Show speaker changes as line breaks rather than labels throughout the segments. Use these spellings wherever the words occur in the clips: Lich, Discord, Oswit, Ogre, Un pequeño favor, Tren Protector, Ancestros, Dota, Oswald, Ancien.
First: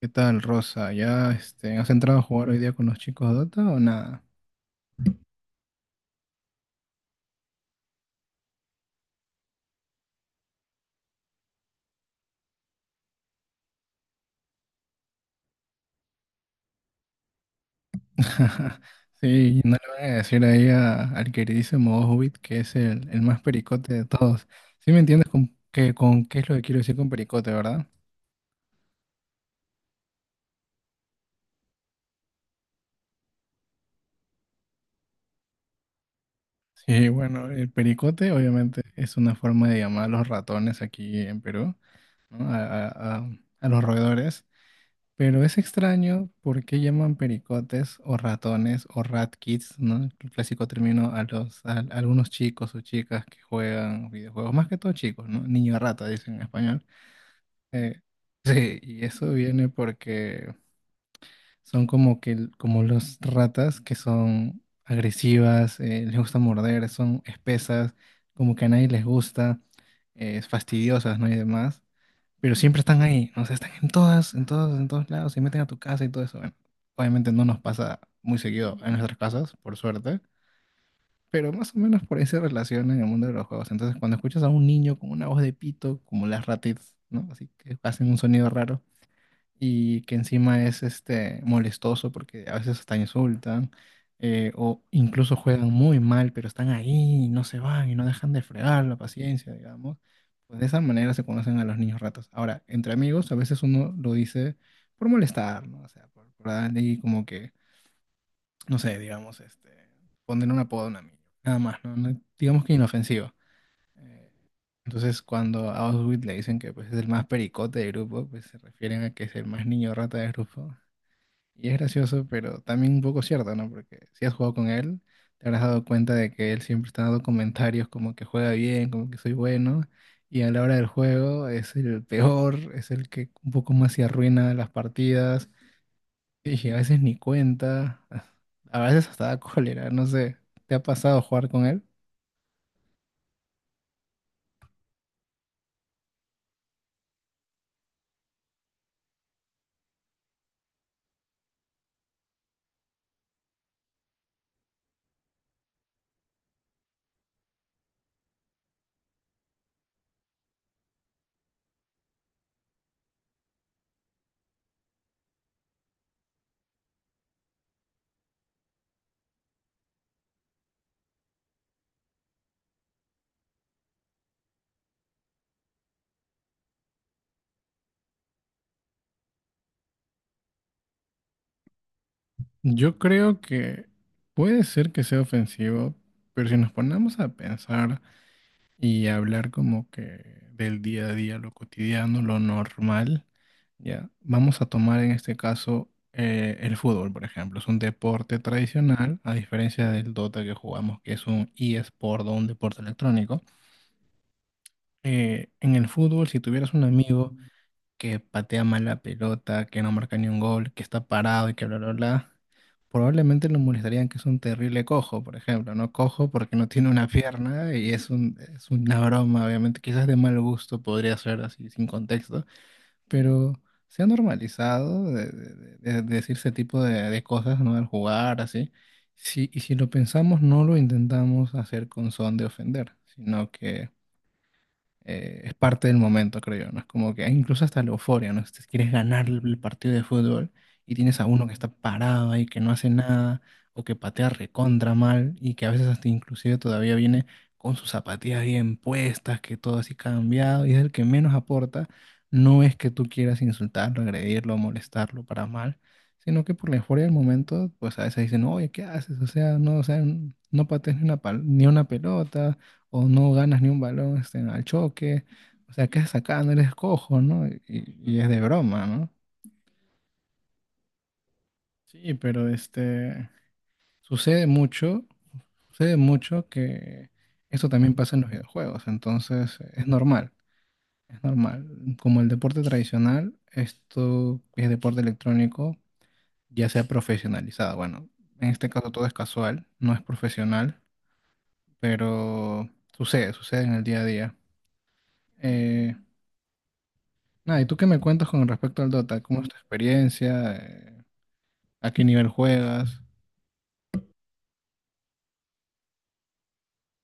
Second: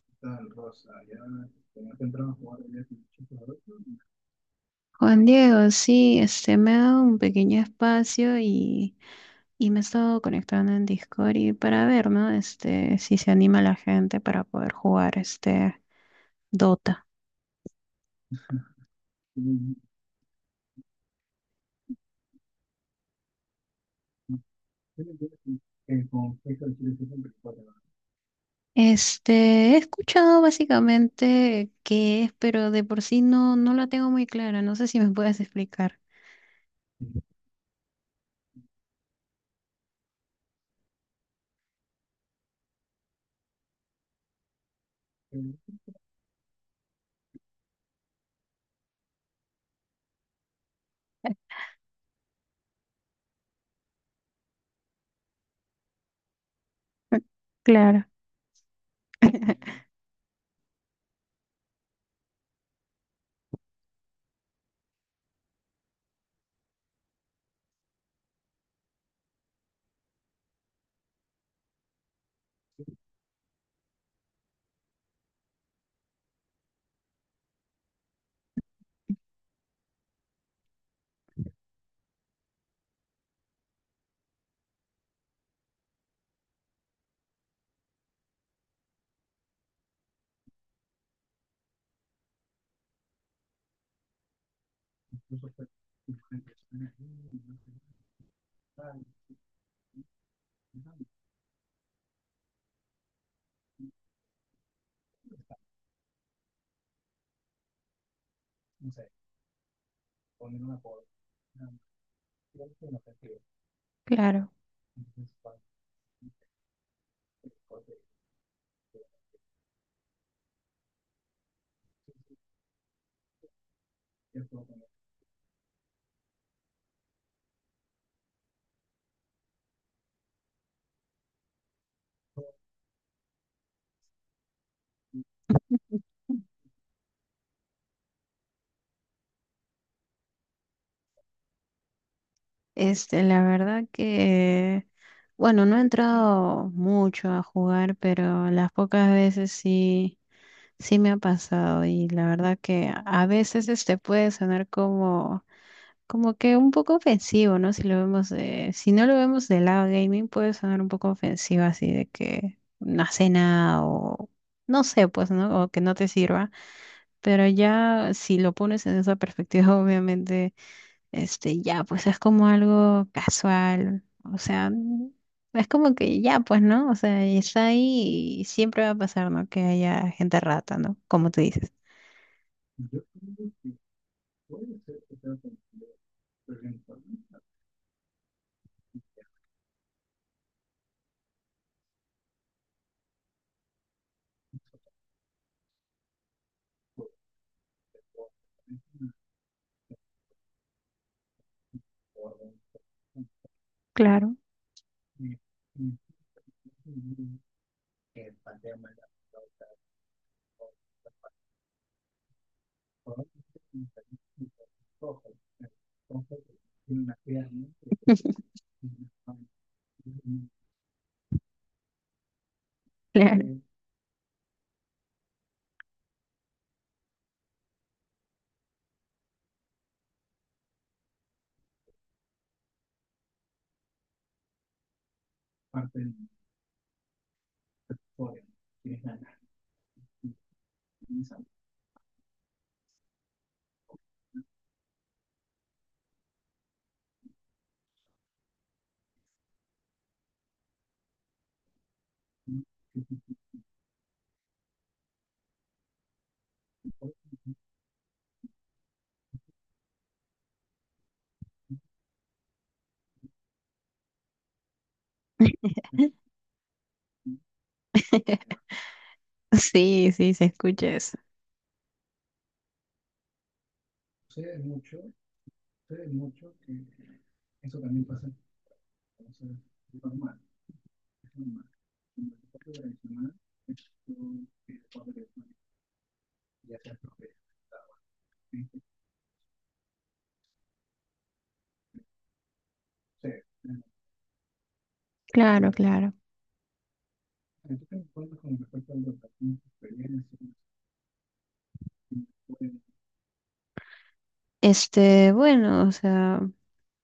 ¿Qué tal, Rosa? ¿Ya has entrado a jugar hoy día con los chicos Dota o nada?
Juan Diego, sí, me ha dado un pequeño espacio y me he estado conectando en Discord y para ver, ¿no? Si se anima la gente para poder jugar Dota.
Sí, no le van a decir ahí al queridísimo Hobbit que es el más pericote de todos. ¿Sí me entiendes con qué es lo que quiero decir con pericote, verdad?
Este, he escuchado básicamente qué es, pero de por sí no la tengo muy clara. No sé si me puedes explicar.
Sí, bueno, el pericote obviamente es una forma de llamar a los ratones aquí en Perú, ¿no? A los roedores. Pero es extraño por qué llaman pericotes o ratones o rat kids, ¿no? El clásico término a los a algunos chicos o chicas que juegan videojuegos, más que todo chicos, ¿no? Niño rata dicen en español. Eh,
Claro,
sí, y eso viene porque son como que como las ratas que son agresivas, les gusta morder, son espesas, como que a nadie les gusta, fastidiosas, ¿no? Y demás, pero siempre están ahí, o sea, están en todas, en todos lados, se meten a tu casa y todo eso. Bueno, obviamente no nos pasa muy seguido en nuestras casas, por suerte, pero más o menos por ahí se relaciona en el mundo de los juegos. Entonces, cuando escuchas a un niño con una voz de pito, como las ratitas, ¿no? Así que hacen un sonido raro, y que encima es molestoso porque a veces hasta insultan, o incluso juegan muy mal, pero están ahí y no se van y no dejan de fregar la paciencia, digamos. Pues de esa manera se conocen a los niños ratas. Ahora, entre amigos, a veces uno lo dice por molestar, ¿no? O sea, por darle ahí como que, no sé, digamos, poner un apodo a un amigo, nada más, ¿no? Digamos que inofensivo. Eh,
claro.
Entonces, cuando a Oswald le dicen que pues, es el más pericote del grupo, pues se refieren a que es el más niño rata del grupo. Y es gracioso, pero también un poco cierto, ¿no? Porque si has jugado con él, te habrás dado cuenta de que él siempre está dando comentarios como que juega bien, como que soy bueno. Y a la hora del juego es el peor, es el que un poco más se arruina las partidas. Y a veces ni cuenta. A veces hasta da cólera, no sé. ¿Te ha pasado jugar con él?
La verdad que, bueno, no he entrado mucho a jugar, pero las pocas veces sí. Sí me ha pasado y la verdad que a veces puede sonar como que un poco ofensivo, ¿no? Si no lo vemos del lado gaming, puede sonar un poco ofensivo así de que una cena o no sé, pues, ¿no? O que no te sirva, pero ya si lo pones en esa perspectiva, obviamente, ya, pues es como algo casual, o sea, es como que ya, pues, ¿no? O sea, está ahí y siempre va a pasar, ¿no? Que haya gente rata, ¿no? Como tú dices.
Yo creo que puede ser que sea ofensivo, pero si nos ponemos a pensar y hablar como que del día a día, lo cotidiano, lo normal, ya, vamos a tomar en este caso el fútbol, por ejemplo. Es un deporte tradicional, a diferencia del Dota que jugamos, que es un eSport o un deporte electrónico.
Claro,
En el fútbol, si tuvieras un amigo que patea mal la pelota, que no marca ni un gol, que está parado y que bla, bla, bla, probablemente lo molestarían que es un terrible cojo, por ejemplo, ¿no? Cojo porque no tiene una pierna y es una broma, obviamente, quizás de mal gusto podría ser así, sin contexto, pero
claro.
se ha normalizado de decir ese tipo de cosas, ¿no? Al jugar, así. Sí, y si lo pensamos, no lo intentamos hacer con son de ofender, sino que es parte del momento, creo yo, ¿no? Es como que hay incluso hasta la euforia, ¿no? Si quieres ganar el partido de fútbol y tienes a uno que está parado ahí, que no hace nada, o que patea recontra mal, y que a veces hasta inclusive todavía viene con sus zapatillas bien puestas, que todo así cambiado, y es el que menos aporta, no es que tú quieras insultarlo, agredirlo, molestarlo para mal, sino que por la euforia del momento, pues a veces dicen, oye, ¿qué haces? O sea, no patees ni una, ni una pelota o no ganas ni un balón, al choque, o sea, ¿qué haces acá? No eres cojo, ¿no? Y es de
Mm.
broma, ¿no?
Sí, sí, se escucha eso.
Sí, pero sucede mucho, sucede mucho que esto también pasa en los videojuegos, entonces es normal, es normal. Como el deporte tradicional, esto es deporte electrónico, ya se ha profesionalizado. Bueno, en este caso todo es casual, no es profesional, pero sucede, sucede en el día a día.
Claro,
Eh,
claro.
Nada, ¿y tú qué me cuentas con respecto al Dota? ¿Cómo es tu experiencia? ¿A qué nivel juegas?
Bueno, o sea.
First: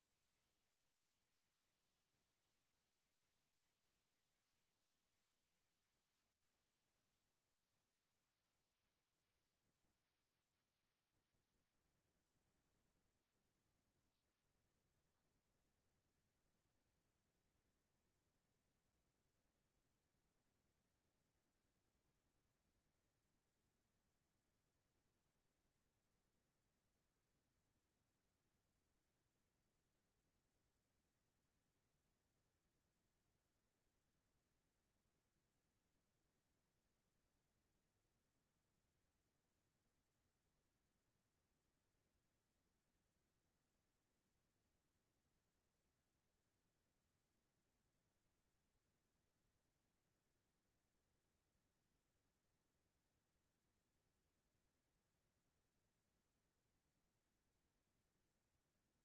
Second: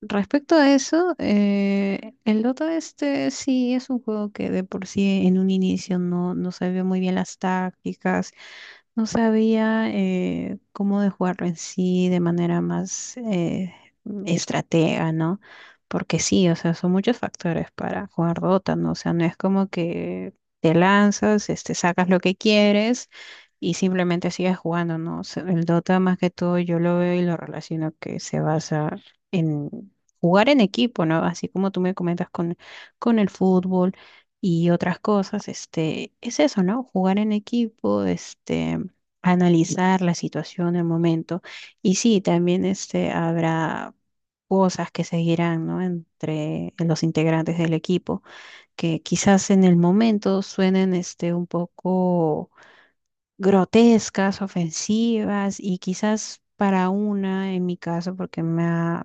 Respecto a eso, el Dota sí es un juego que de por sí en un inicio no sabía muy bien las tácticas, no sabía cómo de jugarlo en sí de manera más estratega, ¿no? Porque sí, o sea, son muchos factores para jugar Dota, ¿no? O sea, no es como que te lanzas, sacas lo que quieres y simplemente sigues jugando, ¿no? O sea, el Dota más que todo yo lo veo y lo relaciono que se basa jugar en equipo, ¿no? Así como tú me comentas con el fútbol y otras cosas, es eso, ¿no? Jugar en equipo, analizar la situación, el momento. Y sí, también habrá cosas que seguirán, ¿no? Entre los integrantes del equipo, que quizás en el momento suenen un poco grotescas, ofensivas, y quizás para una, en mi caso, porque me ha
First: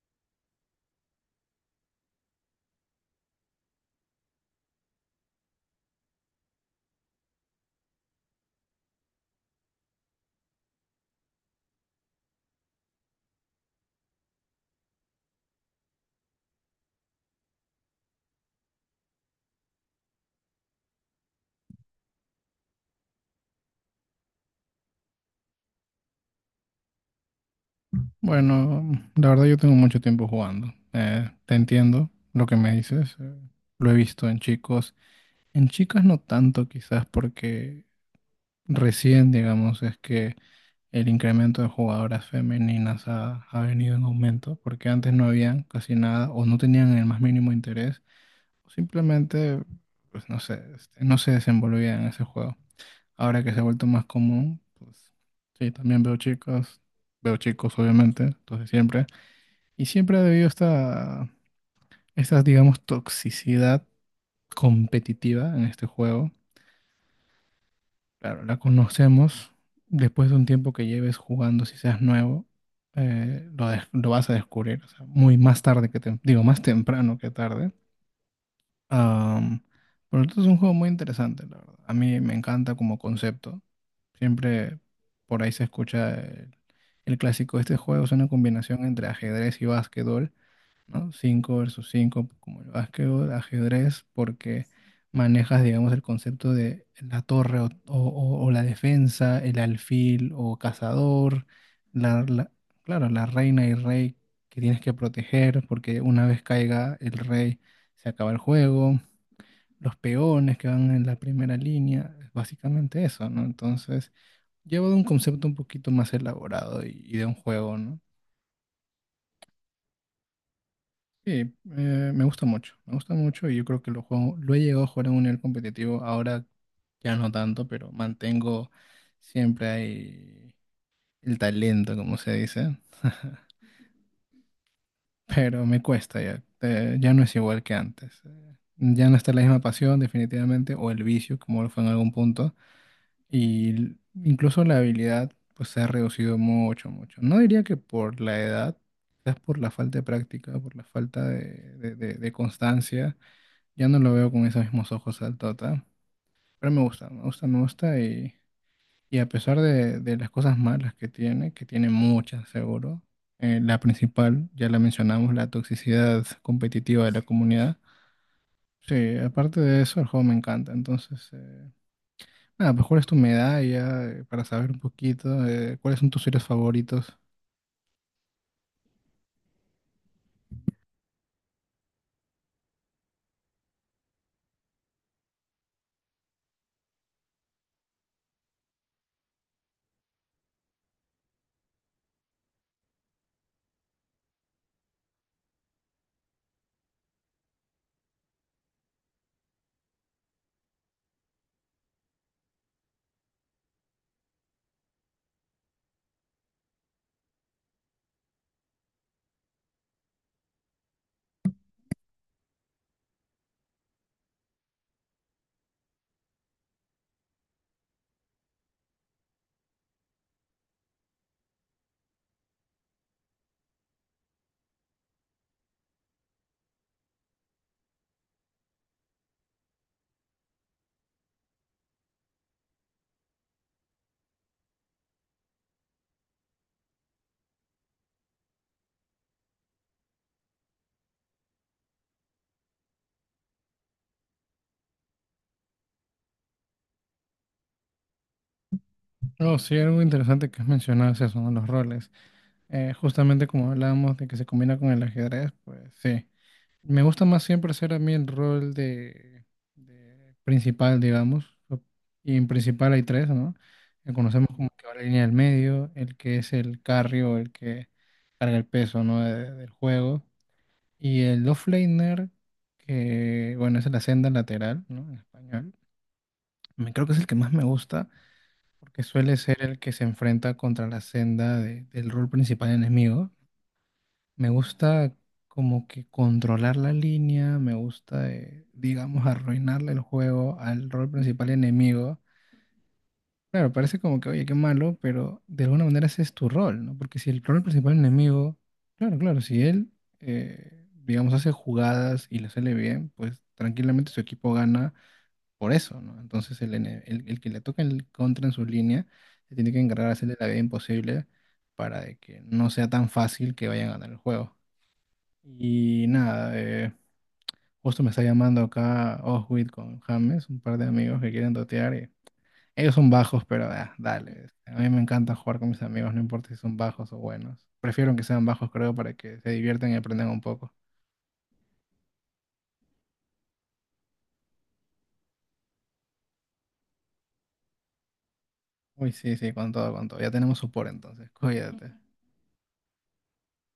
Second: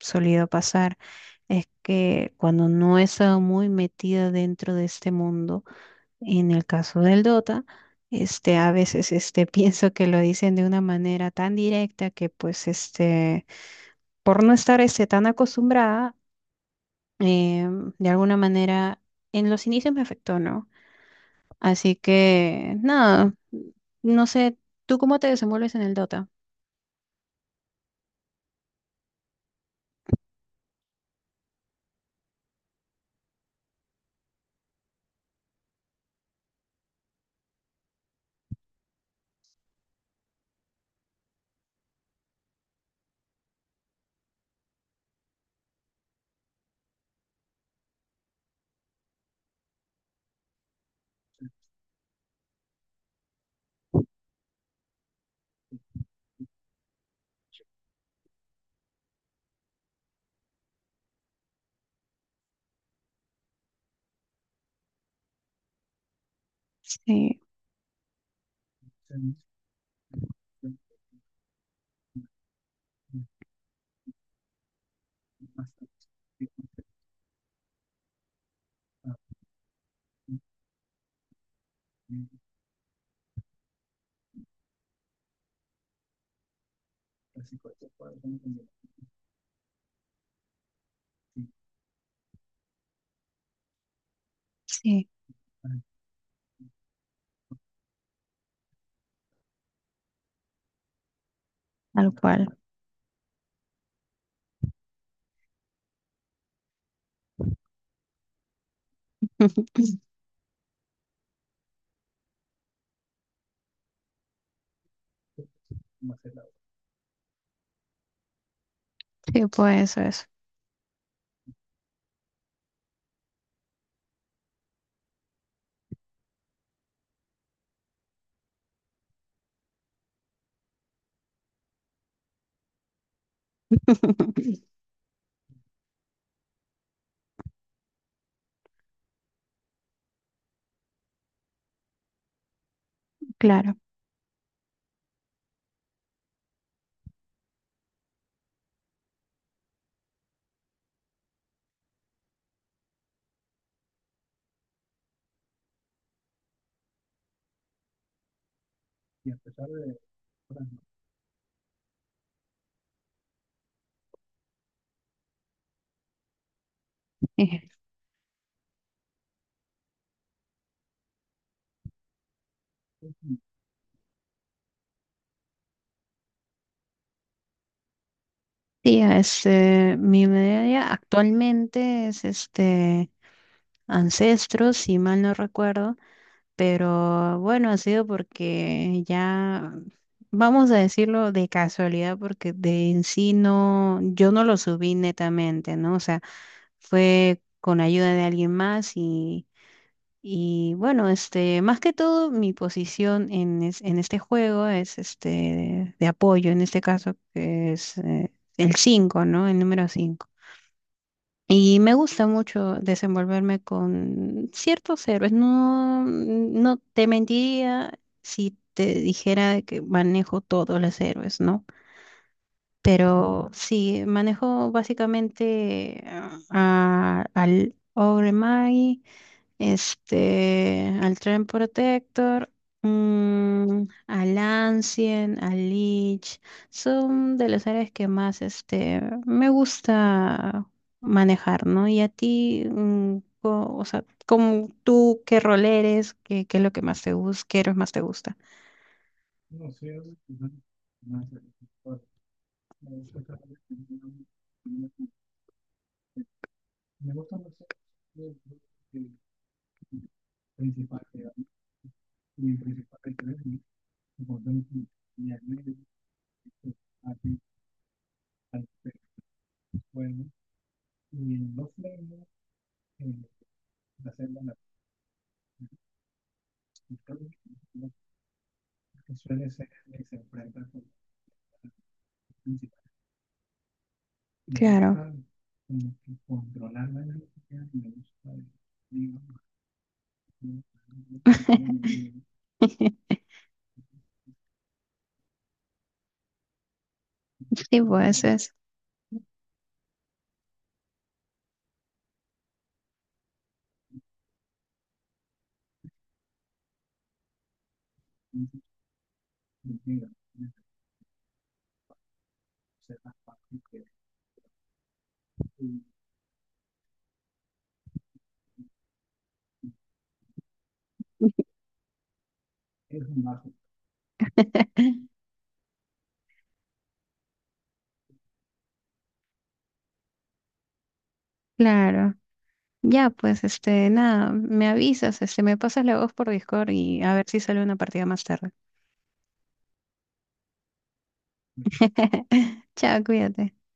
solido pasar, es que cuando no he estado muy metida dentro de este mundo, en el caso del Dota, a veces pienso que lo dicen de una manera tan directa que pues por no estar tan acostumbrada, eh, de alguna manera en los inicios me afectó, ¿no? Así que nada, no sé, ¿tú cómo te desenvuelves en el Dota?
Bueno, la verdad yo tengo mucho tiempo jugando. Te entiendo lo que me dices. Lo he visto en chicos. En chicas no tanto quizás porque recién, digamos, es que el incremento de jugadoras femeninas ha venido en aumento, porque antes no habían casi nada o no tenían el más mínimo interés. Simplemente, pues no sé, no se desenvolvía en ese juego. Ahora que se ha vuelto más común, pues sí, también veo chicos obviamente, entonces siempre. Y siempre ha habido esta, digamos, toxicidad competitiva en este juego.
Sí,
Claro, la conocemos. Después de un tiempo que lleves jugando, si seas nuevo, lo vas a descubrir. O sea, muy más tarde que tem- digo, más temprano que tarde. Am, pero esto es un juego muy interesante, la verdad. A mí me encanta como concepto. Siempre por ahí se escucha el clásico. Este juego es una combinación entre ajedrez y básquetbol, ¿no? 5 versus 5 como el básquetbol, ajedrez, porque
sí,
manejas, digamos, el concepto de la torre o la defensa, el alfil o cazador,
tal
la,
cual.
la- claro, la reina y rey que tienes que proteger, porque una vez caiga el rey se acaba el juego, los peones que van en la primera línea, es básicamente eso, ¿no? Entonces, llevo de un concepto un poquito más elaborado y de un juego, ¿no?
Sí, pues eso es,
Sí, me gusta mucho y yo creo que lo juego, lo he llegado a jugar a un nivel competitivo, ahora ya no tanto, pero mantengo siempre ahí el talento, como se dice, pero me cuesta ya, ya no es igual que antes. Ya no está la misma pasión, definitivamente, o el vicio, como lo fue en algún punto. Y
claro.
l- Incluso la habilidad pues se ha reducido mucho, mucho. No diría que por la edad, quizás por la falta de práctica, por la falta de constancia. Ya no lo veo con esos mismos ojos al Tota. Pero me gusta, me gusta, me gusta. Y a pesar de las cosas malas que tiene muchas seguro, la principal, ya la mencionamos, la toxicidad competitiva de la comunidad. Sí, aparte de eso, el juego me encanta. Entonces. Ah, pues ¿cuál es tu medalla? Para saber un poquito, ¿cuáles son tus series favoritos?
Sí, mi media actualmente es Ancestros, si mal no recuerdo, pero bueno, ha sido porque ya, vamos a decirlo, de casualidad, porque de en sí no, yo no lo subí netamente, ¿no? O sea, fue con ayuda de alguien más y bueno, más que todo mi posición en este juego es de apoyo, en este caso que es el 5, ¿no? El número 5. Y me gusta mucho desenvolverme con ciertos héroes. No te mentiría si te dijera que manejo todos los héroes, ¿no? Pero sí, manejo básicamente al Ogre, al Tren Protector, al Ancien, al Lich, son de las áreas que más me gusta manejar, ¿no? Y a ti, o sea, como tú, ¿qué rol eres? ¿Qué es lo que más te gusta? ¿Qué héroes más te gusta?
Oh, sí, algo interesante que has mencionado es eso, ¿no? Los roles. Justamente como hablábamos de que se combina con el ajedrez, pues sí. Me gusta más siempre hacer a mí el rol de principal, digamos. Y en principal hay tres, ¿no? Que conocemos como que va la línea del medio, el que es el carry o el que carga el peso, ¿no? Del juego. Y el offlaner, que bueno, es la senda lateral, ¿no? En español. Me creo que es el que más me gusta, porque suele ser el que se enfrenta contra la senda del rol principal enemigo. Me
Claro,
gusta como que controlar la línea, me gusta, digamos, arruinarle el juego al rol principal enemigo. Claro, parece como que, oye, qué malo, pero de alguna manera ese es tu rol, ¿no? Porque si el rol
sí,
principal
pues es,
enemigo, claro, claro, si él, digamos, hace jugadas y le sale bien, pues tranquilamente su equipo gana por eso, ¿no? Entonces el que le toca el contra en su línea se tiene que encargar de hacerle la vida imposible para de que no sea tan fácil que vayan a ganar el juego. Y nada, justo me está llamando acá Oswit con James, un par de amigos que quieren dotear. Ellos son bajos, pero ah, dale. A mí me encanta jugar con mis amigos, no importa si son bajos o buenos. Prefiero que sean bajos, creo, para que se diviertan y aprendan un poco.
claro. Ya, pues, nada, me avisas, me pasas la voz por Discord y a ver si sale una partida más tarde.
Uy, sí, sí, con todo, con todo. Ya tenemos support entonces. Cuídate.
Chao, cuídate.